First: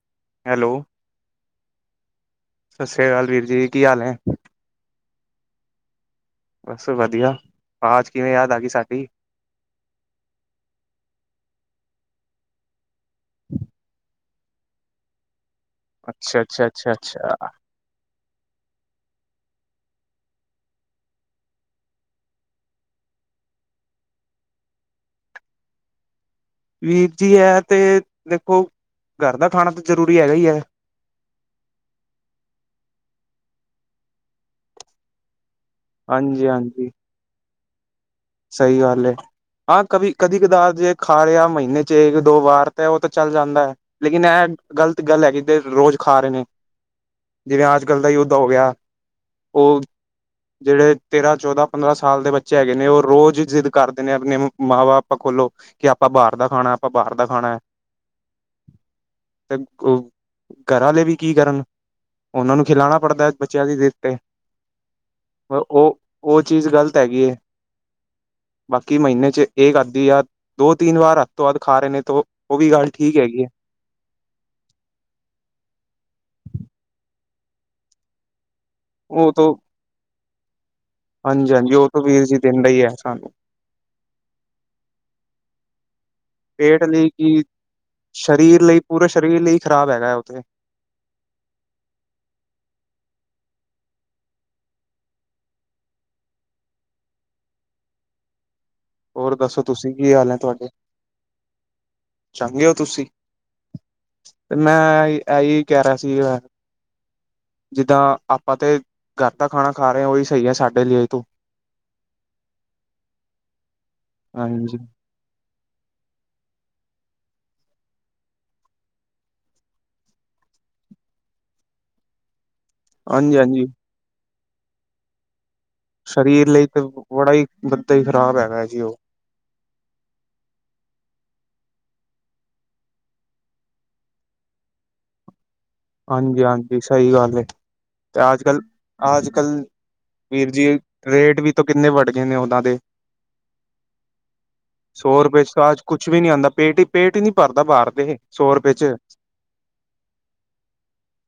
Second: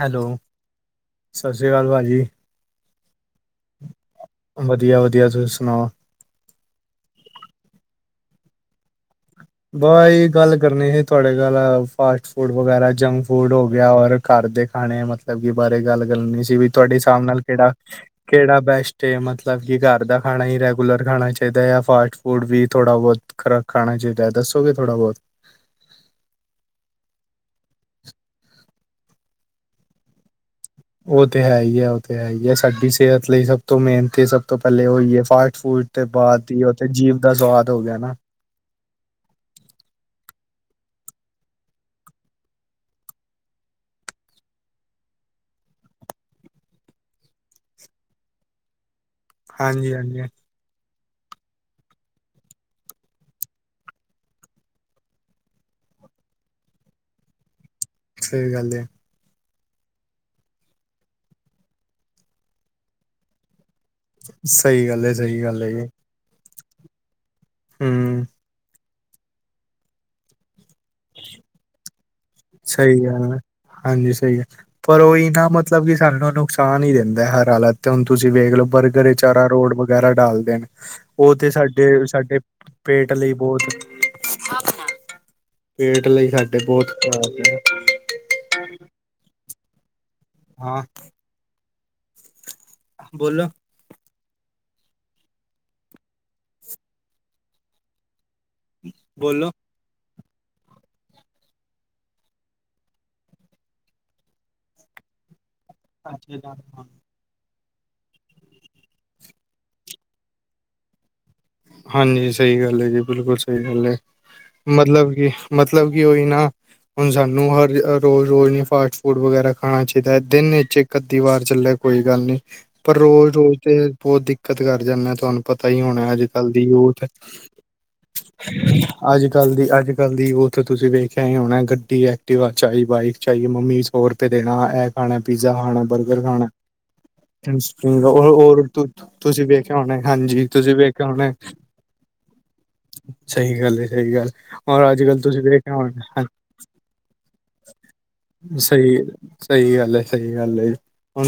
Hello, hello ਸਤਿ ਸ਼੍ਰੀ ਅਕਾਲ ਭਾ ਜੀ। ਸਤਿ ਸ੍ਰੀ ਅਕਾਲ ਵੀਰ ਜੀ ਕੀ ਹਾਲ ਹੈ ਵਧੀਆ- ਵਧੀਆ! ਤੁਸੀਂ ਸੁਣਾਉ? ਬਸ ਵਧੀਆ। ਆਜ਼ ਕਿਵੇਂ ਯਾਦ ਆ ਗਈ ਸਾਡੀ? ਬ ਜੇ ਗੱਲ ਕਰਨੀ ਸੀ ਤੁਹਾਡੇ ਨਾਲ, ਫਾਸਟ ਫੂਡ ਵਗੈਰਾ, ਜੰਕ ਫੂਡ ਹੋ ਗਿਆ, ਔਰ ਘਰ ਦੇ ਖਾਣੇ ਮਤਲਬ ਕੀ ਬਾਰੇ ਗੱਲ ਅੱਛਾ ਕਰਨੀ ਸੀ, ਅੱਛਾ ਵੀ ਅੱਛਾ ਤੁਹਾਡੇ ਹਿਸਾਬ ਅੱਛਾ ਨਾਲ ਕਿਹੜਾ [inaudible] ਕਿਹੜਾ ਬੈਸਟ ਏ, ਮਤਲਬ ਕਿ ਘਰ ਦਾ ਖਾਣਾ ਹੀ ਰੈਗੂਲਰ ਖਾਣਾ ਚਾਹੀਦਾ ਹੈ, ਯਾ ਫਾਸਟ ਫੂਡ ਵੀ ਥੋੜਾ ਬਹੁਤ ਖਰਾ ਖਾਣਾ ਚਾਹੀਦਾ, ਦੱਸੋਗੇ ਥੋੜ੍ਹਾ ਬਹੁਤ। ਵੀਰ ਜੀ, ਹੈ ਤੇ ਦੇਖੋ ਘਰ ਦਾ ਖਾਣਾ ਤਾਂ ਜ਼ਰੂਰੀ ਹੈਗਾ ਹੀ ਹੈ ਉਹ ਤੇ ਹੈ ਈ ਐ ਉਹ ਤੇ ਹੈਗੀ ਏ ਸਾਡੀ ਸਿਹਤ ਲਈ ਸਭ ਤੋਂ ਮੇਹਨਤੀ ਸਭ ਤੋਂ ਪਹਿਲੇ ਉਹੀ ਹੈ ਫਾਸਟ ਫੂਡ ਤੇ ਹਾਂਜੀ ਬਾਅਦ ਹੀ ਉੱਥੇ ਹਾਂਜੀ ਜੀਬ ਦਾ ਸਵਾਦ ਹੋ ਗਿਆ ਨਾ ਸਹੀ ਗੱਲ ਏ ਹਾਂ ਕਦੀ-ਕਦੀ ਕਦਾਰ ਜੇ ਖਾ ਲਿਆ ਮਹੀਨੇ ਵਿਚ ਇਕ ਦੋ ਵਾਰ ਤੇ ਉਹ ਤੇ ਚੱਲ ਜਾਂਦਾ ਏ ਲੇਕਿਨ ਇਹ ਗ਼ਲਤ ਗੱਲ ਹੈਗੀ ਦੇਖ ਰੋਜ਼ ਖਾ ਰਹੇ ਨੇ ਜਿਵੇਂ ਅੱਜ ਕੱਲ੍ਹ ਦਾ ਯੁੱਧ ਹੋ ਗੇਆ ਹਾਂਜੀ ਹਾਂਜੀ ਜਿਹੜੇ ਤੇਰਾਂ ਚੌਦਾਂ ਪੰਦਰਾਂ ਸਾਲ ਦੇ ਬੱਚੇ ਹੈਗੇ ਨੇ ਉਹ ਰੋਜ਼ ਈ ਜ਼ਿੱਦ ਕਰਦੇ ਨੇ ਆਪ ਮਾਂ ਬਾਪਾਂ ਕੌਲੌ ਕਿ ਆਪਾਂ ਬਾਹਰ ਦਾ ਖਾਣਾ ਆਪਾਂ ਬਾਹਰ ਦਾ ਖਾਣਾ ਸਹੀ ਗੱਲ ਏ ਤੇ ਖੋਹ ਘਰਾ ਆਲੇ ਵੀ ਕੀ ਕਰਨ ਉਹਨਾਂ ਨੂੰ ਖਿਲਾਣਾ ਪੜਦਾ ਬੱਚਿਆਂ ਦੀ ਤੇ ਸਹੀ ਗੱਲ ਹੈ ਸਹੀ ਗੱਲ ਪਰ ਹੈ ਉਹ ਉਹ ਚੀਜ਼ ਗ਼ਲਤ ਹੈਗੀ ਏ ਹੰ ਬਾਕੀ ਮਹੀਨੇ ਚ ਇਹ ਕਰਦੀ ਆ ਦੋ ਤਿੰਨ ਵਾਰ ਅਧ ਤੋਂ ਵਧ ਖਾ ਰਹੇ ਨੇ ਤੋ ਉਹ ਵੀ ਸਹੀ ਠੀਕ ਗੱਲ ਏ ਹੈਗੀ ਹੈ ਹਾਂਜੀ ਸਹੀ ਗੱਲ ਪਰ ਉਹੀ ਨਾ ਮਤਲਬ ਕਿ ਸਾਨੂੰ ਨੁਕਸਾਨ ਹੀ ਦਿੰਦਾ ਹਰ ਹਾਲਤ ਤੇ ਹੁਣ ਤੁਸੀਂ ਵੇਖ ਲਓ ਪਰ ਤੇ ਉਹ ਚਾਰਾ ਤੋਂ ਰੋਡ ਵਗੈਰਾ ਡਾਲਦੇ ਨੇ ਉਹ ਤੇ ਹਾਂਜੀ ਹਾਂਜੀ ਉਹ ਸਾਡੇ ਤੋਂ ਵੀਰ ਜੀ ਸਾਡੇ ਦਿੰਦਾ ਹੀ ਹੈ ਪੇਟ ਸਾਨੂੰ ਲਈ ਬਹੁਤ ਪੇਟ ਲਈ ਸਾਡੇ ਬਹੁਤ ਖਰਾਬ ਆ ਸ਼ਰੀਰ ਲਈ ਪੂਰੇ ਸ਼ਰੀਰ ਲਈ ਖ਼ਰਾਬ ਹੈਗਾ ਏ, ਉਹ ਤੇ ਹਾਂ ਬੋਲੋ ਹੋਰ ਬੋਲੋ ਦੱਸੋ ਤੁਸੀਂ ਕੀ ਹਾਲ ਹੈ ਤੁਹਾਡੇ ਚੰਗੇ ਔ ਤੁਸੀਂ ਤੇ ਮੈਂ ਇਹੀ ਕਹਿ ਰਿਹਾ ਸੀ ਜਿੱਦਾਂ ਆਪਾਂ ਤੇ ਘਰ ਦਾ ਖਾਣਾ ਖਾ ਰਹੇ ਹਾਂ ਉਹੀ ਸਹੀ ਹੈ ਸਾਡੇ। ਲਈ ਤੋ ਹਾਂਜੀ ਸਹੀ ਗੱਲ ਏ ਜੀ ਬਿਲਕੁਲ ਸਹੀ ਗੱਲ ਏ ਹਾਂਜੀ ਮਤਲਬ ਕੀ ਮਤਲਬ ਕਿ ਉਹੀ ਨਾ ਹੁਣ ਸਾਨੂੰ ਹਰ ਰੋਜ਼ ਰੋਜ਼ ਨਹੀਂ ਫਾਸਟ ਫੂਡ ਵਗੈਰਾ ਖਾਣਾ ਚਾਹੀਦਾ ਹੈ ਦਿਨ ਵਿੱਚ ਕਤੀ ਵਾਰ ਚੱਲੇ ਕੋਈ ਗੱਲ ਨੀ ਪਰ ਹਾਂਜੀ ਰੋਜ਼-ਰੋਜ਼ ਹਾਂਜੀ ਤੇ ਬਹੁਤ ਦਿੱਕਤ ਕਰ ਜਾਂਦੇ ਤੁਹਾਨੂੰ ਪਤਾ ਹੀ ਹੋਣਾ ਅਜੇ ਅਜ ਸਰੀਰ ਕੱਲ ਦੀ ਲਈ ਤੇ ਯੂਥ ਬੜਾ ਹੀ ਬੱਦਾ ਹੀ ਖ਼ਰਾਬ ਹੈਗਾ ਜੀ ਉਹ ਅੱਜ ਅੱਜ ਕੱਲ ਦੀ ਅੱਜ ਕੱਲ੍ਹ ਦੀ ਯੁਥ ਤੁਸੀਂ ਵੇਖਿਆ ਹੀ ਹੋਣਾ ਗੱਡੀ, ਐਕਟੀਵਾ ਚਾਹੇ ਬਾਈਕ ਚਾਹੀਏ ਮੰਮੀ ਹੋ ਰੁਪਏ ਦੇਣਾ ਇਹ ਖਾਣਾ ਪੀਜ਼ਾ ਖਾਣਾ ਬਰਗਰ ਹਾਂਜੀ ਖਾਣਾ ਹਾਂਜੀ ਸਹੀ ਗੱਲ ਹੈ ਤੇ ਅੱਜ ਕੱਲ ਉਹ ਅੱਜ ਕੱਲ ਤੁਸੀਂ ਵੇਖਿਆ ਹੋਣਾ ਹਾਂਜੀ ਵੀਰ ਜੀ ਤੁਸੀਂ ਵੇਖ ਰੇਟ ਵੀ ਤਾਂ ਕਿੰਨੇ ਵਡ ਗਏ ਨੇ ਓਦਾਂ ਦੇ ਸਹੀ ਗੱਲ ਹੈ ਸਹੀ ਗੱਲ ਔਰ ਅੱਜ ਕੱਲ੍ਹ ਸੌ ਤੁਸੀਂ ਰੁਪਏ ਚ ਤਾਂ ਵੇਖਿਆ ਅਜ ਕੁਛ ਹੋਣਾ ਵੀ ਨੀ ਆਉਂਦਾ ਪੇਟ ਹੀ ਪੇਟ ਹੀ ਨੀ ਭਰਦਾ ਬਾਹਰ ਦੇ ਸੌ ਰੁਪਏ ਚ ਸਹੀ ਸਹੀ ਗੱਲ ਏ ਸਹੀ ਗੱਲ ਏ।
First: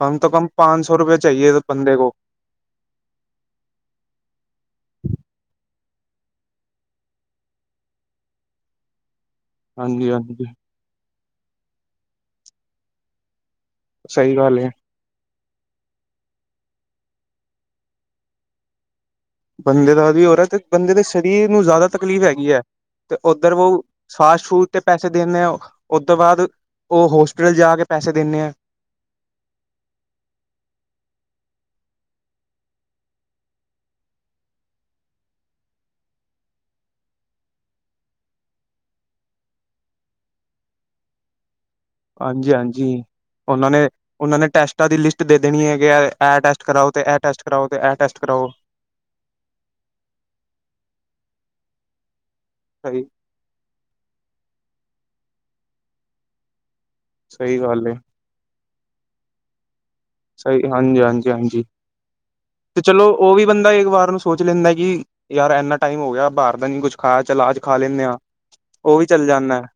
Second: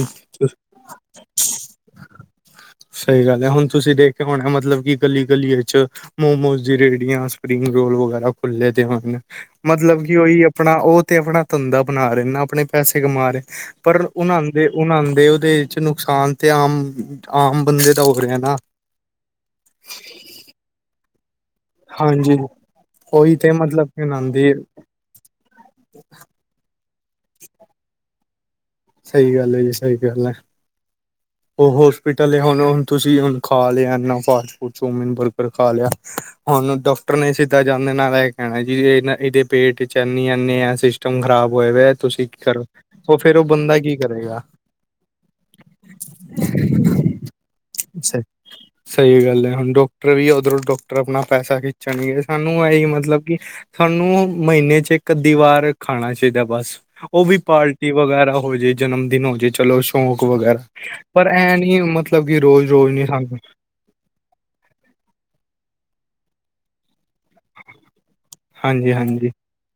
ਕਮ ਤੋ ਕਮ ਪੰਜ ਸੌ ਰੁਪਏ ਚਾਹੀਏ ਇਸ ਬੰਦੇ ਕੋ ਸਹੀ ਗੱਲ ਹੈ ਹੁਣ ਤੁਸੀਂ ਦੇਖ ਕੇ ਹੋਣਾ ਮਤਲਬ ਕਿ ਗਲੀ ਗਲੀਏ ਚ ਮੋਮੋਸ ਦੀ ਰੇਹੜੀਆਂ ਸਪਰਿੰਗ ਰੋਲ ਵਗੈਰਾ ਖੁੱਲੇ ਦੇ ਹਨ ਮਤਲਬ ਹਾਂਜੀ ਕਿ ਉਹੀ ਹਾਂਜੀ ਅਪਣਾ ਉਹ ਤੇ ਆਪਣਾ ਧੰਦਾ ਬਣਾ ਰਹੇ ਨਾ ਆਪਣੇ ਪੈਸੇ ਕਮਾ ਰਹੇ ਪਰ ਸਹੀ ਉਨ੍ਹਾਹ ਗੱਲ ਦੇ ਹੈ ਉਨਾਹ ਦੇ ਉਹਦੇ ਵਿੱਚ ਨੁਕਸਾਨ ਤੇ ਆਮ ਆਮ ਬੰਦੇ ਦਾ ਹੋ ਰਿਹਾ ਨਾ। ਬੰਦੇ ਦਾ ਵੀ ਹੋ ਰਾ ਤੇ ਬੰਦੇ ਦੇ ਸਰੀਰ ਨੂੰ ਜ਼ਿਆਦਾ ਤਕਲੀਫ਼ ਹਾਂਜੀ ਹੈਗੀ ਐ ਤੇ ਉਹੀ ਉੱਧਰ ਓ ਮਤਲਬ ਕਿ ਫਾਸਟ ਨਾਂਦੀ ਫੂਡ ਤੇ ਪੈਸ ਦੇਣੇ ਆਂ, ਓਤੋਂ ਬਾਅਦ ਓ ਹੋਸਪਿਟਲ ਜਾ ਕੇ ਪੈਸੇ ਦੇਣੇ ਆਂ। ਸਈ ਗੱਲ ਐ ਜੀ, ਸਈ ਗੱਲ ਐ। [inaudible] ਓ ਹੋਸਪੀਟਲ ਏ ਹੁਣ ਓ ਹੁਣ ਤੁਸੀਂ ਹੁਣ ਖਾ ਲਿਆ, ਇਨ੍ਹਾਂ ਫਾਸਟ ਫੁਡ ਚੋਮੀਨ, ਬਰਗਰ ਖਾ ਲਿਆ। ਹੁਣ ਡਾਕਟਰ ਨੇ ਸਿੱਧਾ ਜਾਂਦੇ ਨਾਲ ਐ ਕੈਣਾ ਜੀ, ਐ ਨਾਂ ਏਦੇ ਪੇਟ ਚ ਇੰਨੀ ਇਨੇਂ ਆ ਸਿਸ ਟਮ ਖਰਾਬ ਹੋਇਆ ਦਾ ਤੁਸੀਂ ਕੀ ਕਰੋ, ਓ ਫੇਰ ਓ ਬੰਦਾ ਕੀ ਓਨਾਂ ਕਰੇਗਾ ਨੇ ਟੈਸਟਾਂ ਦੀ ਲਿਸਟ ਦੇ ਦੇਣੀ ਐ ਕਿ ਏ ਐ ਟੈਸਟ ਕਰਾਓ ਤੇ ਐ ਟੈਸਟ ਕਰਾਓ ਤੇ ਐ ਟੈਸਟ ਕਰਾਓ। ਸਈ ਗੱਲ ਹੈ, ਹੁਣ ਡਾਕਟਰ ਵੀ ਉੱਧਰੋਂ ਡਾਕਟਰ ਆਪਣਾ ਪੈਸਾ ਖਿੱਚਣਗੇ ਸਾਨੂੰ ਏਹੀ ਸਹੀ, ਮਤਲਬ ਸਾਨੂੰ ਮਹੀਨੇ ਚ ਇੱਕ-ਅੱਧੀ ਵਾਰ ਖਾਣਾ ਚਾਈਦਾ ਬਸ। ਓ ਵੀ ਸਹੀ ਗੱਲ ਪਾਰਟੀ ਏ। ਵਗੈਰਾ ਹੋਜੇ, ਜਨਮ ਦਿਨ ਹੋ ਜੇ ਚੱਲੋ ਚੌਕ ਵਗੈਰਾ ਸਹੀ ਪਰ ਐ ਹਾਂਜੀ-ਹਾਂਜੀ-ਹਾਂਜੀ, ਨੀਂ ਮਤਲਬ ਕਿ ਰੋਜ਼-ਰੋਜ਼ ਨੀਂ ਸਾਨੂੰ ਕਈ ਵਾਰ ਨੂੰ ਸੋਚ ਲੈਂਦਾ ਕਿ ਯਾਰ ਇਨਾਂ ਟਾਈਮ ਹੋ ਗਿਆ ਬਾਰ ਦਾ ਨੀਂ ਕੁੱਛ ਖਾਇਆ। ਚਲ ਅਆਜ ਖਾ ਲੈਂਣੇ ਆਂ। ਹਾਂਜੀ ਓ ਵੀ ਚੱਲ ਹਾਂਜੀ ਜਾਂਣਾ ਐ।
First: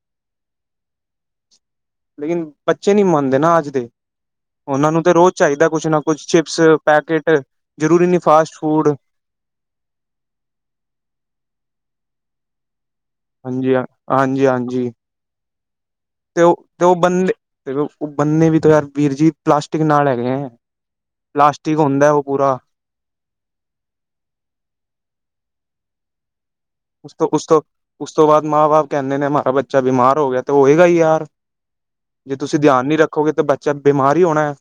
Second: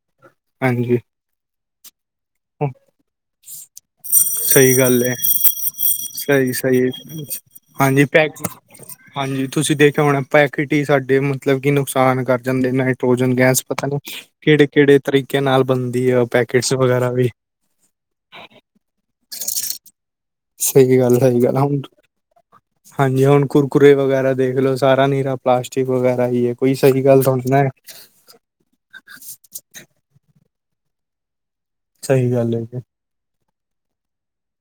ਹਾਂਜੀ ਲੇਕਿਨ ਬੱਚੇ ਨੀਂ ਮੰਨਦੇ ਨਾਂ ਅੱਜ ਦੇ, ਸਹੀ ਓਨਾਂ ਨੂੰ ਗੱਲ ਹੈ ਤਾਂ ਰੋਜ਼ ਚਾਈਦਾ ਕੁਛ ਨਾਂ ਕੁਛ ਸਹੀ ਚਿਪਸ, ਸਹੀ ਪੈਕੇਟ ਹਾਂਜੀ ਜ਼ਰੂਰੀ ਨੀਂ ਪੈਕ ਫਾਸਟ ਫੂਡ ਹਾਂਜੀ, ਤੁਸੀਂ ਦੇਖਿਆ ਹੋਣਾ ਪੈਕੇਟ ਈ ਸਾਡੇ ਮਤਲਬ ਕਿ ਨੁਕਸਾਨ ਕਰ ਜਾਂਦੇ ਨੇ। ਪ੍ਰੋਜਨ ਗੈਸ ਹਾਂਜੀ, ਪਤਾ ਨੀਂ ਹਾਂਜੀ-ਹਾਂਜੀ। ਕਿਹੜੇ-ਕਿਹੜੇ ਤਰੀਕੇ ਨਾਲ ਬਣਦੀ ਐ ਪੈਕਟਸ ਵਗੈਰਾ ਵੀ। ਫਿਰ ਓ, ਉ ਬੰਨੇ ਵੀ ਤਾਂ ਯਾਰ, ਵੀਰ ਜੀ ਪਲਾਸਟਿਕ ਨਾਲ ਹੈਗੇ ਐਂ। ਸਈ ਗੱਲ ਹੈਗੀ ਐ ਨਾਂ ਹੁੰਟ ਹਾਂਜੀ ਹੁਣ ਕੁਰਕੁਰਰੇ ਵਗੈਰਾ ਦੇਖ ਲੋ, ਸਾਰਾ ਨਿਰਾ ਪਲਾਸਟਿਕ ਵਗੈਰਾ ਈ ਏ। ਉਸ ਤੋਂ ਉਸ ਤੋਂ ਉਸ ਤੋਂ ਬਾਅਦ ਮਾਂ ਬਾਪ ਕੈਂਦੇ ਨੇ ਮਾਰਾ ਬੱਚਾ ਬਿਮਾਰ ਹੋ ਗਿਆ ਤੇ ਹੋਏਗਾ ਈ ਯਾਰ ਸਹੀ ਜੇ ਗੱਲ ਤੁਸੀਂ ਹੈ ਧਿਆਨ ਨੀਂ ਰੱਖੋਗੇ ਤਾਂ ਬੱਚਾ ਬਿਮਾਰ ਈ ਹੋਣਾ ਐ।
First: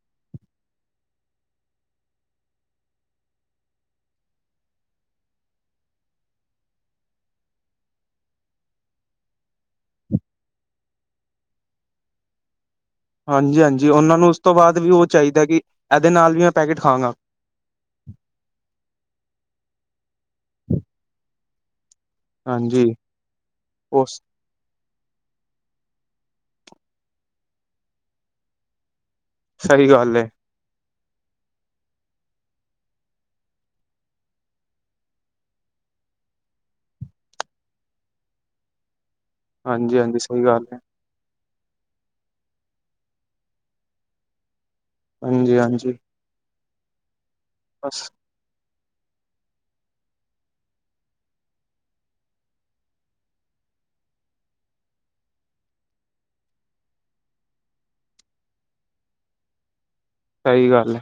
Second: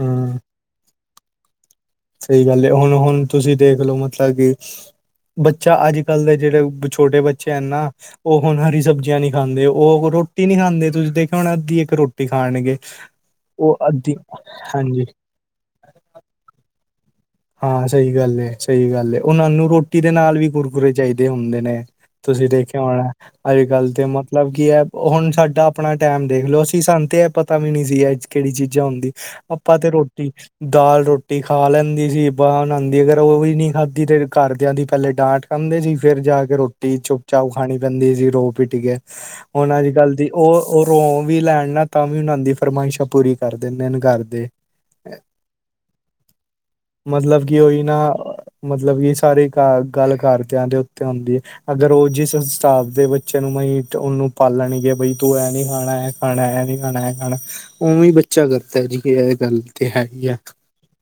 ਹਂ। ਸਈ ਗੱਲ ਐ, ਹੁਣ ਹੁਣ ਤੁਸੀਂ ਦੇਖਲੋ ਮਤਲਬ ਕਿ ਬੱਚਾ ਅੱਜ-ਕਲ ਦੇ ਜੇੜੇ ਛੋਟੇ ਬੱਚੇ ਹਨ ਨਾਂ ਓ ਹੁਣ ਹਰੀ ਸਬਜ਼ੀਆਂ ਨਈਂ ਖਾਂਦੇ, ਓ ਰੋਟੀ ਨੀਂ ਖਾਂਦੇ ਤੁਸੀਂ ਦੇਖਿਆ ਹੋਣਾ ਅੱਧੀ ਇੱਕ ਰੋਟੀ ਖਾਣਗੇ। ਹਾਂਜੀ ਉਹ ਹਾਂਜੀ, ਅੱਧੀ ਓਨਾਂ ਨੂੰ ਉਸ ਤੋਂ ਬਾਅਦ ਵੀ ਹਾਂਜੀ ਓ ਚਾਈਦਾ ਕਿ ਏਦੇ ਨਾਲ ਵੀ ਮੈਂ ਪੈਕੇਟ ਖਾਂਗਾਂ। ਹਾਂ ਸਈ ਗੱਲ ਐ, ਸਈ ਗੱਲ ਏ। ਓਨਾਂ ਨੂੰ ਰੋਟੀ ਦੇ ਨਾਲ ਵੀ ਕੁਰਕੁੁਰਰੇ ਚਾਈਦੇ ਹੁੰਦੇ ਨੇ। ਤੁਸੀਂ ਦੇਖਿਆ ਹਾਂਜੀ ਹੋਣਾ ਅੱਜ-ਕਲ ਦੇ ਉਹ ਮਾਪੇ ਮਤਲਬ ਕੀ ਐ ਹੁਣ ਸਾਡਾ ਆਪਣਾ ਟੈਮ ਦੇਖ ਲੋ ਅਸੀਂ ਸਾਨੂੰ ਤੇ ਐ ਪਤਾ ਵੀ ਨੀ ਸੀ, ਕੇੜੀ ਚੀਜ਼ਾਂ ਹੁੰਦੀ। ਆਪਾਂ ਸਹੀ ਤੇ ਗੱਲ ਹੈ ਰੋਟੀ, ਦਾਲ-ਰੋਟੀ ਖਾ ਲੈਂਦੀ ਸੀ। ਬਾਹਣ ਆਂਦੀ ਅਗਰ ਓ ਵੀ ਨੀਂ ਖਾਧੀ ਤੇ ਘਰਦਿਆਂ ਦੀ ਪਹਿਲੇ ਡਾਂਟ ਖਾਂਦੇ ਸੀ, ਫਿਰ ਜਾ ਕੇ ਰੋਟੀ ਚੁੱਪ ਚਾਵਲ ਖਾਣੀ ਪੈਂਦੇ ਸੀ, ਰੋ ਪਿੱਟ ਕੇ। ਹੁਣ, ਹਾਂਜੀ ਅੱਜ-ਕਲ ਹਾਂਜੀ ਦੀ ਸਹੀ ਓ ਗੱਲ ਹੈ ਓ ਰੋਮ ਵੀ ਲੈਣ ਨਾ, ਤਾਂ ਵੀ ਓਨਾਂ ਦੀ ਫਰਮਾਇਸ਼ਾਂ ਪੂਰੀ ਕਰ ਦਿੰਦੇ ਨੇਂ ਘਰ ਦੇ। ਹਾਂਜੀ, ਹਾਂਜੀ। ਮਤਲਬ ਕੀ ਓਈ ਬਸ ਨਾਂ, ਮਤਲਬ ਕਿ ਸਾਰੀ ਗਾ ਗੱਲ ਘਰਦਿਆਂ ਦੇ ਉੱਤੇ ਹੁੰਦੀ ਐ। ਅਗਰ ਜਿਸ ਹਿਸਾਬ ਦੇ ਬੱਚੇ ਨੂੰ ਮਈ ਓਨੂੰ ਪਾਲਣਗੇ ਬਈ, ਤੂੰ ਏ ਨਈਂ ਖਾਣਾ। ਖਾਣਾ ਏ ਨੀਂ ਖਾਣਾ, ਏ ਖਾਣਾ। ਉਵੇਂ ਬੱਚਾ ਕਰਦਾ ਜੀ, ਫਿਰ ਐ ਗੱਲ ਤੇ ਹੈਗੀ ਐ। ਸਈ ਗੱਲ ਐ।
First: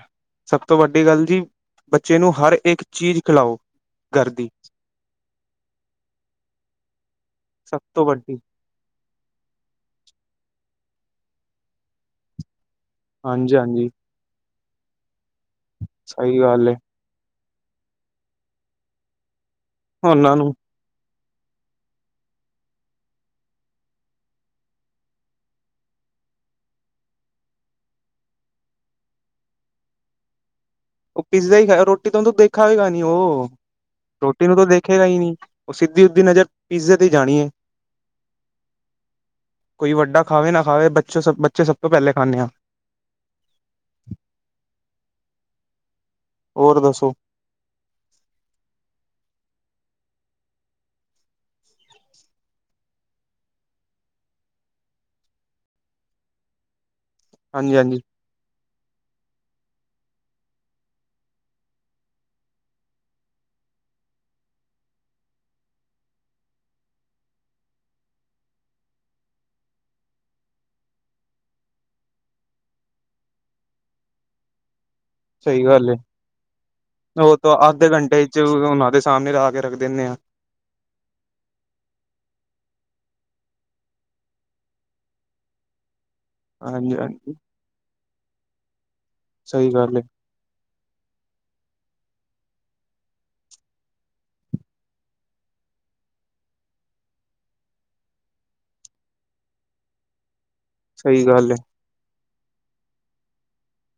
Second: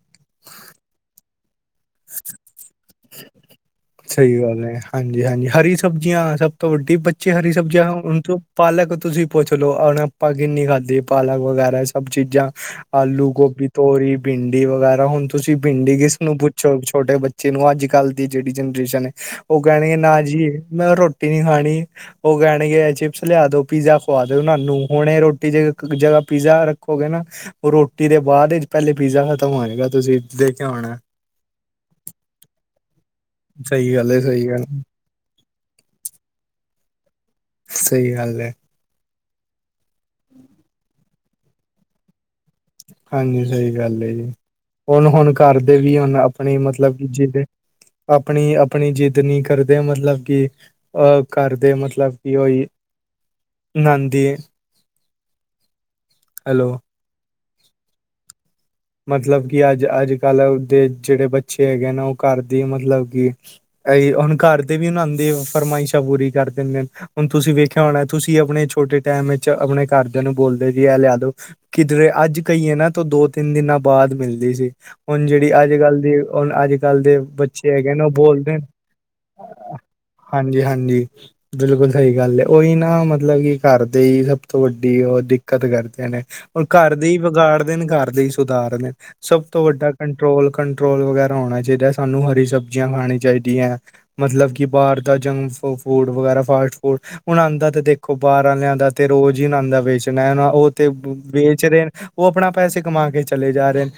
ਸਭ ਤੋਂ ਵੱਡੀ ਗੱਲ ਜੀ, ਬੱਚੇ ਨੂੰ ਹਰ ਇੱਕ ਚੀਜ਼ ਖਿਲਾਓ ਘਰ ਸਈ ਦੀ ਗੱਲ ਐ, ਹਾਂਜੀ-ਹਾਂਜੀ, ਹਰੀ ਸਬਜ਼ੀਆਂ ਸਭ ਤੋਂ ਵੱਡੀ ਬਚ ਅੱਚੇ ਹਰੀ ਸਭ ਸਬਜ਼ੀਆਂ ਖਾਓ। ਤੋਂ ਵੱਡੀ ਉਨਕੋ ਪਾਲਕ, ਤੁਸੀਂ ਪੁੱਛ ਲਓ, ਹੁਣ ਆਪਾਂ ਕਿੰਨੀ ਖਾਧੀ ਪਾਲਕ ਵਗੈਰਾ ਸਭ ਚੀਜ਼ਾਂ। ਆਲੂ, ਹਾਂਜੀ ਗੋਭੀ, ਹਾਂਜੀ ਤੋਰੀ, ਭਿੰਡੀ, ਵਗੈਰਾ ਹੁਣ, ਤੁਸੀਂ ਭਿੰਡੀ, ਕਿਸ ਨੂੰ ਸਹੀ ਗੱਲ ਹੈ ਪੁੱਛੋ ਛੋਟੇ ਬੱਚੇ ਅੱਜ ਕੱਲ ਦੀ ਜਿਹੜੀ ਜਨਰੇਸ਼ਨ ਹੈ ਉਹ ਕਹਿਣਗੇ ਨਾ ਉਹਨਾਂ ਜੀ, ਨੂੰ ਮੈਂ ਰੋਟੀ ਨੀ ਖਾਣੀ। ਉਹ ਕਹਿਣਗੇ ਚਿਪਸ ਲਿਆ ਦੋ, ਪੀਜ਼ਾ ਖਵਾ ਦੋ, ਉਹਾਨ ਨੂੰ ਹੁਣ, ਇਹ ਰੋਟੀ ਜ ਜਗ੍ਹਾ ਪੀਜ਼ਾ ਰੱਖੋਗੇ ਨਾ ਉਹ ਰੋਟੀ ਦੇ ਬਾਅਦ ਚ ਪਹਿਲੇ ਪੀਜ਼ਾ ਖਤਮ ਹੋ ਜਾਏਗਾ ਤੁਸੀਂ ਦੇਖਿਓ ਹੁਨ ਉਹ ਪੀਜ਼ਾ ਹੀ ਖਾ, ਰੋਟੀ ਤਾਂ ਉਹਨੂੰ ਦੇਖਾ ਹੋਏਗਾ ਨੀ ਉਹ, ਸਹੀ ਗੱਲ ਹੈ, ਰੋਟੀ ਸਹੀ ਨੂੰ ਗੱਲ, ਤਾਂ ਦੇਖੇਗਾ ਹੀ ਨੀ। ਉਹ ਸਿੱਧੀ, ਉਦੀ ਨਜ਼ਰ, ਪੀਜ਼ੇ ਤੇ ਹੀ ਜਾਣੀ ਏ, ਸਹੀ ਗੱਲ ਹੈ। ਕੋਈ ਵੱਡਾ ਖਾਵੇ ਨਾ ਖਾਵੇ, ਬੱਚੋਂ ਸਭ ਬੱਚੇ ਸਭ ਤੋਂ ਪਹਿਲੇ ਖਾਂਨੇ ਹਾਂ। ਹਾਂਜੀ, ਸਹੀ ਗੱਲ ਏ ਜੀ ਹੁਣ ਹੁਣ ਕਰਦੇ ਵੀ ਹੁਣ ਆਪ ਆਪਣੀ ਹੋਰ ਮਤਲਬ ਕਿ, ਦੱਸੋ ਜਿੱਦ ਆਪਣੀ ਆਪਣੀ, ਜਿੱਦ ਨੀ ਕਰਦੇ ਮਤਲਬ ਕਿ ਅਹ ਕਰਦੇ ਮਤਲਬ, ਕਿ ਉਈ ਨਾਦੀ ਏ ਹੈਲੋ ਹਾਂਜੀ ਹਾਂਜੀ ਮਤਲਬ, ਕਿ ਅੱਜ ਅੱਜ ਕੱਲ੍ਹ ਦੇ ਜਿਹੜੇ, ਬੱਚੇ ਹੈਗੇ ਨੇ ਉਹ ਘਰਦੀ ਮਤਲਬ‌ ਕਿ ਅ ਹੁਣ ਘਰ ਤੇ ਵੀ ਉਹ ਨਾਂ, ਆਦੀ ਓਹ ਫਰਮਾਇਸ਼ਾਂਪੂਰੀ ਕਰ ਦਿੰਦੇ ਨੇ ਹੁਣ ਤੁਸੀਂ ਵੇਖਿਆ ਹੋਣਾ, ਤੁਸੀਂ ਆਪਣੇ ਛੋਟੇ ਟਾਈਮ ਵਿੱਚ, ਆਪਣੇ ਘਰਦਿਆਂ ਨੂੰ ਬੋਲਦੇ ਜੀ ਇਹ ਲਿਆ ਦੋ। ਕਿਧਰੇ ਅੱਜ ਕਹੀਏ ਨਾ ਤੋਂ, ਦੋ, ਤਿੰਨ, ਦਿਨਾਂ ਬਾਅਦ ਮਿਲਦੀ ਸੀ‌। ਹੁਣ ਜਿਹੜੀ ਸਹੀ ਅੱਜ ਗੱਲ ਕੱਲ ਦੀ ਹਣ ਅੱਜ ਕੱਲ ਦੇ ਹੈ ਉਹ ਤਾਂ ਬੱਚੇ ਅੱਧੇ ਹੈਗੇ ਨੇ, ਉਹ ਘੰਟੇ ਚ ਬੋਲਦੇ ਨੇ, ਉਹਨਾਂ ਦੇ ਸਾਹਮਣੇ ਲਾ ਕੇ ਰੱਖ ਦਿੰਦੇ ਆ ਹਾਂਜੀ ਹਾਂਜੀ ਬਿਲਕੁਲ ਸਹੀ ਗੱਲ ਹੈ, ਉਹੀ ਨਾ ਮਤਲਬ ਕਿ, ਘਰ ਦੇ ਹੀ ਸਭ ਤੋਂ ਵੱਡੀ, ਉਹ ਦਿੱਕਤ ਕਰਦੇ ਨੇ ਘਰ, ਹਾਂਜੀ ਦੇ ਹੀ ਹਾਂਜੀ ਵਿਗਾੜਦੇ ਨੇ, ਘਰ ਦੇ ਹੀ ਸੁਧਾਰਦੇ, ਸਭ ਤੋਂ ਸਹੀ ਵੱਡਾ ਕੰ ਗੱਲ ਹੈ ਕੰਟਰੋਲ ਕੰਟਰੋਲ ਵਗੈਰਾ ਹੋਣਾ ਚਾਹੀਦਾ ਹੈ ਸਾਨੂੰ ਹਰੀ ਸਬਜ਼ੀਆਂ ਖਾਣੀ ਚਾਹੀਦੀਆਂ। ਮਤਲਬ ਕਿ, ਬਾਹਰ ਦਾ ਜੰਕ ਫੂਡ ਵਗੈਰਾ ਫਾਸਟ ਫੂਡ ਹਣ ਅਉਂਦਾ, ਤੇ ਦੇਖੋ ਬਾਹਰ ਵਾਲਿਆਂ ਦਾ, ਤੇ ਰੋਜ਼ ਹੀ ਉਂਨਾ ਦਾ ਵੇਚਣਾ ਨਾ ਉਹ, ਤੇ ਸਹੀ ਗੱਲ ਹੈ ਵੇਚ ਰਹੇ ਨੇ, ਉਹ ਆਪਣਾ ਪੈਸੇ ਕਮਾ ਕੇ ਚਲੇ ਜਾ ਰਹੇ।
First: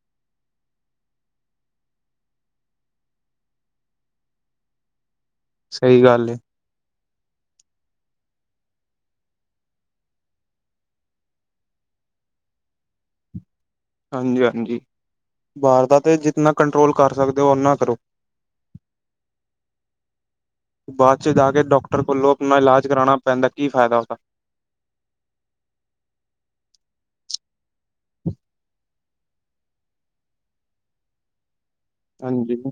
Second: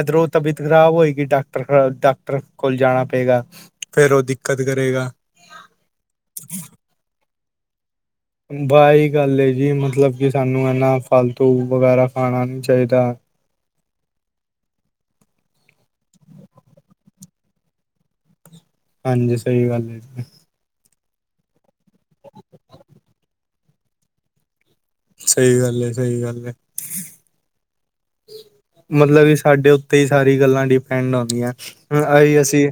ਇਧਰੋਂ ਤਬੀਅਤ ਖਰਾਬ ਹੋਏਗੀ ਡਾਕਟਰ, ਡਾਕਟਰ ਕੋਲ ਜਾਣਾ ਪਏਗਾ। ਫੇਰ, ਉਹ ਦਿੱਕਤ ਕਰੇਗਾ। ਸਹੀ ਗੱਲ ਹੈ। ਵਾਹੀ ਗੱਲ ਏ ਜੀ ਮਤਲਬ, ਕਿ ਸਾਨੂੰ ਹਨਾ ਫਾਲਤੂ ਵਗੈਰਾ ਖਾਣਾ ਨਹੀਂੀ ਚਾਹੀਦਾ। ਹਾਂਜੀ ਹਾਂਜੀ ਵਾਰ ਦਾ ਤੇ ਜਿੰਤਨਾ ਕੰਟਰੋਲ ਕਰ ਸਕਦੇ ਹੋ, ਉਨਾ ਕਰੋ ਹਾਂਜੀ, ਸਹੀ ਗੱਲ ਹੈ। ਬਾਅਦ ਚ ਜਾ ਕੇ ਡਾਕਟਰ ਵਲੋਂ ਆਪਣਾ ਇਲਾਜ ਕਰਾਉਣਾ ਪੈਂਦਾ ਕੀ ਫਾਇਦਾ ਉਹਦਾ ਸਹੀ ਗੱਲ ਹੈ, ਸਹੀ ਗੱਲ ਹੈ। ਮਤਲਬ ਵੀ, ਸਾਡੇ ਉੱਤੇ ਹੀ ਸਾਰੀ ਗੱਲਾਂ ਡਿਪੈਂਡ ਆਉਂਦੀਆਂ ਹਨ ਆਹੀ ਹਾਂਜੀ ਅਸੀਂ।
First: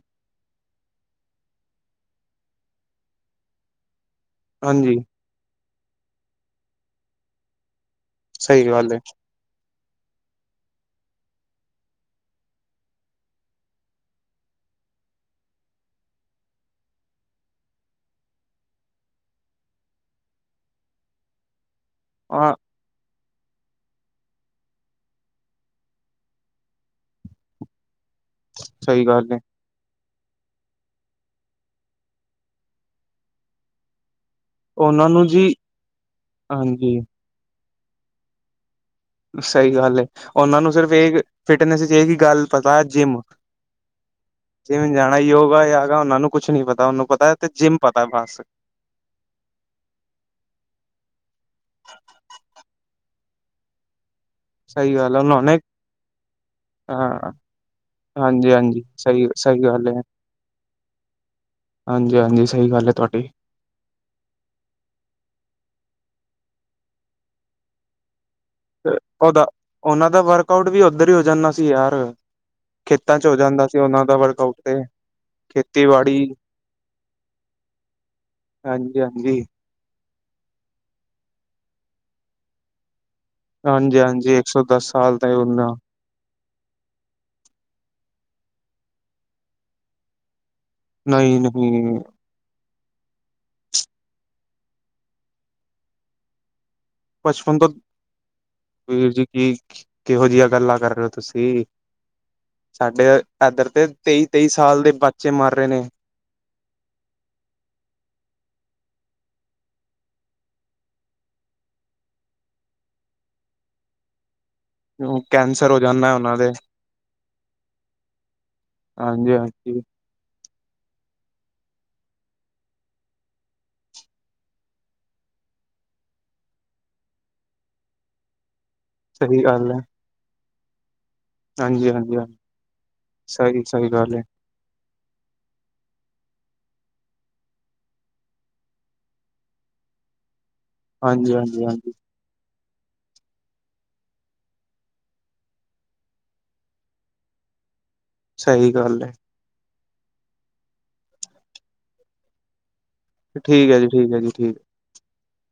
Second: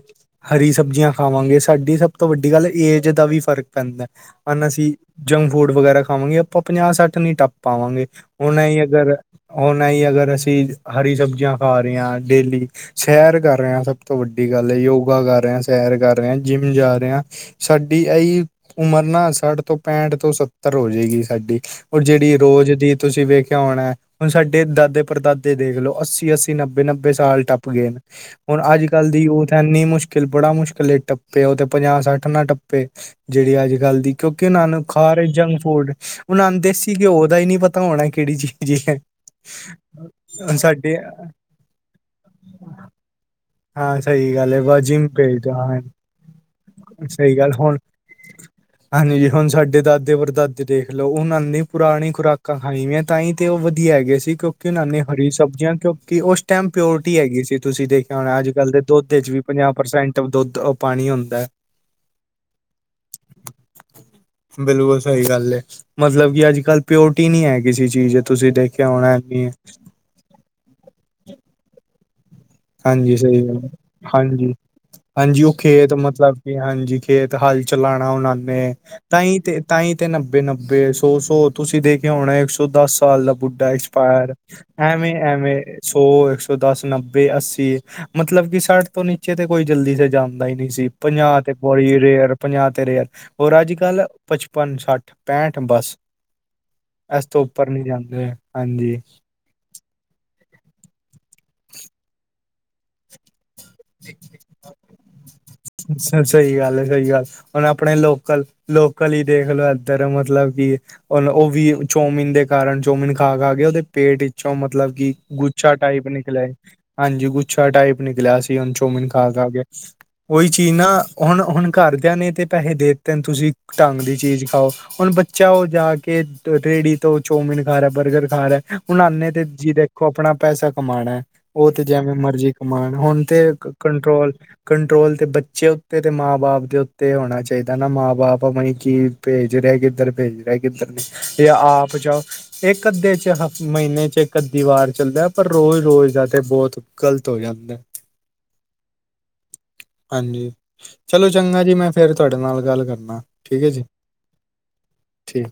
ਹਰੀ ਸਬਜ਼ੀਆਂ ਖਾਵਾਂਗੇ, ਸਾਡੀ ਸਭ ਤੋਂ ਵੱਡੀ ਗੱਲ ਏਜ ਦਾ ਵੀ ਫ਼ਰਕ ਪੈਂਦਾ ਹੈਨਾ ਅਸੀਂ ਹਾਂਜੀ ਜੰਕ ਫੂਡ ਵਗੈਰਾ ਖਾਵਾਂਗੇ, ਆਪਾਂ ਪੰਜਾਹ ਸੱਠ ਨੀ ਟੱਪ ਪਾਵਾਂਗੇ ਹੁਣਂ ਸਹੀ ਇਹੀ ਗੱਲ ਹੈ ਅਗਰ ਓ ਨਾਂ ਹੀ ਅਗਰ, ਅਸੀਂ ਹਰੀ ਸਬਜ਼ੀਆਂ ਖਾ ਰਹੇ ਹਾਂ ਡੇਲੀ ਸੈਰ ਕਰ ਰਿਆ, ਸਭ ਤੋਂ ਵੱਡੀ ਗੱਲ ਹੈ, ਯੋਗਾ ਕਰ ਰਿਅ, ਸੈਰ ਕਰ ਰਿਆ, ਜਿੰਮ ਜਾ ਰਿਆ ਸਾਡੀ, ਐ ਈ ਉਮਰ ਨਾ ਸੱਠ ਤੋਂ ਪੈਂਠ ਤੋਂ ਸੱਤਰ ਹੋ, ਜੇ ਗੀ ਸਾਡੀ ਓ ਜੇੜੀ ਹਾਂ ਰੋਜ਼ ਦੀ ਤੁਸੀਂ ਵੇਖਿਆ ਹੋਣਾ, ਓ ਸਾਡੇ ਦਾਦੇ ਪਰਦਾਦੇ ਦੇਖ ਲੋ, ਅੱਸੀ ਅੱਸੀ, ਨੱਬੇ ਨੱਬੇ ਸਾਲ ਟੱਪ ਗਏ, ਹੁਨ ਅੱਜ ਸਹੀ ਕੱਲ ਦੀ ਗੱਲ ਹੈ ਐਨੀ ਮੁਸ਼ਕਿਲ, ਬੜਾ ਮੁਸ਼ਕਿਲ ਏ, ਟੱਪੇ ਓ ਤੇ ਪੰਜਾਹਸੱਠ ਨਾ ਟੱਪੇ, ਜੇੜੀ ਅੱਜ ਕੱਲ ਦੀ ਕਿਉਂਕੀ, ਓਨਾ ਨੂੰ ਉਹਨਾਂ ਖਾ ਰਹੇ ਜੀ ਜੰਕ ਫੁਡ ਓਨਾ ਦੇਸੀ ਹਾਂਜੀ ਘਿਓ ਦਾ ਈ ਨੀ ਪਤਾ ਹੋਣਾ, ਕੇੜੀ ਚੀਜ਼ ਏ ਸਹੀ ਗੱਲ ਏ, ਓਨਾਂ ਨੂੰ ਸਿਰਫ ਏਕ ਫਿਟਨੈਸ ਚ ਏਹੀ ਗੱਲ ਪਤਾ, ਜਿੰਮ ਹਾਂ ਸਹੀ ਗੱਲ ਹੈ ਬ ਜਿੰਮ ਜਾਣਾ, ਭੇਜਦਾ ਹਾਂ ਯੋਗਾ-ਯਾਗਾ ਓਨਾਂ ਨੂੰ ਕੁਛ ਨੀ ਪਤਾ, ਓਨੂੰ ਪਤਾ ਸਹੀ ਤੇ ਗੱਲ ਹੁਣ ਜਿੰਮ ਪਤਾ ਬੱਸ। ਹਾਂਜੀ, ਹੁਣ ਸਾਡੇ ਦਾਦੇ-ਪੜਦਾਦੇ ਦੇਖ ਲੋ ਹੁਣ, ਐਨੀ ਪੁਰਾਣੀ ਖੁਰਾਕਾਂ ਖਾਈ ਐੰ। ਤਾਂ ਈ ਤੇ ਓ, ਵਧੀਆ ਐਗੇ ਸੀ। ਕਿਉਂ ਕਿ ੳਨਾਂ ਸਹੀ ਨੇ ਗੱਲ ਹੈ, ਹਰੀ ਉਹਨਾਂ ਨੇ ਸਬਜ਼ੀਆਂ, ਕਿਉਂਕਿ ਓਸ ਟੈਮ ਪਿਓਰਟੀ ਹਾਂ ਹੈਗੀ ਸੀ, ਤੁਸੀਂ ਦੇਖ ਔਰ, ਹਾਂਜੀ ਅੱਜ-ਕੱਲ ਦੇ ਹਾਂਜੀ ਦੋਧ ਸਹੀ ਏਚ ਵੀ ਸਹੀ ਪੰਜਾ ਪ੍ਰਸੈਂਟ ਦੋਧ, ਓ ਪਾਣੀ ਹੁੰਦੈ। ਆਂਜੀ, ਆਂਜੀ, ਸਹੀ ਗੱਲ ਐ ਤੁਆਡੀ। ਬਿਲਕੁਲ ਸਈ ਗੱਲ ਏ, ਮਜਲਬ ਕਿ ਅੱਜ-ਕੱਲ ਪਿਓਰਟੀ ਨੀ ਐ ਕਿਸੇ ਚੀਜ਼, ਤੁਸੀਂ ਦੇਖ ਓਦਾ, ਓਨਾਂ ਦਾ ਵਰਕ ਆਊਟ ਵੀ ਓਧਰ ਈ ਓ ਜਾਣਾ ਸੀ ਯਾਰ। ਹਾਂਜੀ, ਖੇਤਾਂ ਚ ਹੋ ਸਈ ਗੱਲ ਜਾਂਦਾ ਐ, ਸੀ ਉਹਨਾਂ ਦਾ ਹਾਂਜੀ। ਵਰਕਆਊਟ ਤੇ ਹਾਂਜੀ, ਓ ਖੇਤ ਖੇਤੀਬਾੜੀ ਮਤਲਬ ਕਿ ਹਾਂਜੀ, ਖੇਤ ਹੱਲ ਚਲਾਣਾ ਓਨਾਂ ਨੇ, ਹਾਂਜੀ ਤਾਂ ਈ ਹਾਂਜੀ ਤੇ ਤਾ ਈ ਤੇ ਨੱਬੇ-ਨੱਬੇ, ਸੌ-ਸੌ ਤੁਸੀਂ ਦੇਖਿਆ ਹੋਣਾ, ਇੱਕ ਸੌ ਦਸ ਸਾਲ ਬੁੱਢਾ ਹਾਂਜੀ ਐਕਸਪਾਇਰ, ਹਾਂਜੀ ਇੱਕ ਸੌ ਦਸ ਐਵੇ, ਸਾਲ ਤੇ ਐਵੇ ਉਹਨਾਂ ਸੌ ਇੱਕ ਸੌ ਦਸ ਨ ਬੇ ਅੱਸੀ, ਮਤਲਬ ਕਿ ਸਾਠ ਤੋਂ ਨੀਚੇ ਤੇ, ਕੋਈ ਜਲਦੀ ਸੇ ਜਾਂਦਾ ਈ ਨੀ ਸੀ। ਪੰਜਾ, ਨਹੀਂ ਤੇ ਨਹੀਂ ਬੋੜੀ ਰੇਅਰ ਪੰਜਾ, ਤੇ ਰੇਯਰ ਔਰ ਅੱਜ-ਕੱਲ, ਪਚਪਨ, ਸਾਠ, ਪੈਂਠ, ਬੱਸ। ਐਸ ਤੋ ਬਚਪਨ ਤੋਂ ਉੱਪਰ ਨੀ ਜਾਂਦੇ, ਹਾਂਜੀ। ਵੀਰ ਜੀ ਕੀ, ਕੇਹੋ ਜੀਆ ਗੱਲਾਂ ਕਰ ਰੇ ਓ ਤੁਸੀਂ, ਸਾਡੇ ਐਧਰ ਤੇ ਤੇਈ, ਤੇਈ ਸਾਲ ਦੇ ਬੱਚੇ ਮਰ ਰੇ ਨੇ। ਸ ਸਈ ਗੱਲ ਏ, ਸਈ ਗੱਲ। ਔਰ ਅਪਣੇ ਲੋਕਲ-ਲੋਕਲ ਈ ਦੇਖਲੋ, ਐਧਰ ਮਤਲਵ ਕਿ ਔਰ ਓ ਵੀ ਚੋਮਿਨ ਦੇ ਕਾਰਨ, ਚੋਮਿਨ ਖਾ-ਖਾ ਕੇ ਓਦੇ ਪੇਟ 'ਚੋ ਮਤਲਵ ਕਿ, ਕੈਂਸਰ ਗੁੱਛਾ ਹੋ ਟਾਈਪ ਜਾਂਦਾ ਉਹਨਾਂ ਨਿਕਲੇ। ਦੇ ਹਾਂਜੀ, ਗੁੱਛਾ ਟਾਈਪ ਨਿਕਲਿਆ ਸੀ ਹੁਨ, ਚੋਮਿਨ ਹਾਂਜੀ ਖਾ-ਖਾ ਕੇ। ਹਾਂਜੀ ਕੋਈ ਚੀਜ਼ ਨਾ, ਹੁਣ-ਹੁਣ ਘਰਦੇਆਂ ਨੇ ਤੇ ਪੈਹੇ ਦੇ ਦੇਤੇਂ, ਤੁਸੀਂ ਢੰਗ ਦੀ ਚੀਜ਼ ਖਾਓ। ਹੁਨ ਬੱਚਾ ਓ ਜਾ ਕੇ ਰੇੜੀ ਤੋਂ, ਚੌਮਿਨ ਖਾ ਰੇਆ, ਬਰਗਰ ਖਾ ਰੇਆ ਉਨ੍ਹਾਂ ਨੇ ਸਹੀ ਤੇ ਗੱਲ ਜੀ ਹੈ ਦੇਖੋ, ਅਪਣਾ ਪੈਸਾ ਕਮਾਣੈ ਓ ਤੇ ਹਾਂਜੀ ਜੈਵੇਂ ਹਾਂਜੀ ਹਾਂਜੀ ਮਰਜੀ ਕਮਾਨ, ਹੁਨ ਤੇ ਸਹੀ ਏਕ ਸਹੀ ਗੱਲ ਹੈ ਕੰਟਰੋਲ-ਕੰ ਕੰਟਰੋਲ ਤੇ ਬੱਚੇ ਉੱਤੇ, ਤੇ ਮਾਂ ਬਾਪ ਦੇ ਉੱਤੇ ਹੋਣਾ ਚਾਹੀਦਾ ਨਾ, ਮਾਂ ਬਾਪਵੇ ਕੀ ਭੇਜ ਰਿਹਾ, ਕਿੱਧਰ ਭੇਜ ਰਿਹਾ, ਕਿੱਧਰ ਨੀ। ਹਾਂਜੀ ਜੇ ਹਾਂਜੀ ਹਾਂਜੀ ਆਪ ਜਾਓ ਇਕ ਅੱਧੇ 'ਚ ਹ ਮਹੀਨੇ 'ਚ, ਇੱਕ ਅੱਧੀ ਵਾਰ ਚੱਲਦਾ, ਪਰ ਰੋਜ਼-ਰੋਜ਼ ਦਾ ਤੇ ਬਹੁਤ ਗਲਤ ਹੋ ਜਾਂਦਾ। ਸਹੀ ਗੱਲ ਹੈ। ਹਾਂਜੀ, ਚਲੋ ਚੰਗਾ ਜੀ, ਮੈਂ ਫੇਰ ਤੁਹਾਡੇ ਨਾਲ ਗੱਲ ਕਰਨਾ। ਠੀਕ ਹੈ ਜੀ, ਠੀਕ ਹੈ ਜੀ, ਠੀਕ ਹੈ। ਠੀਕ।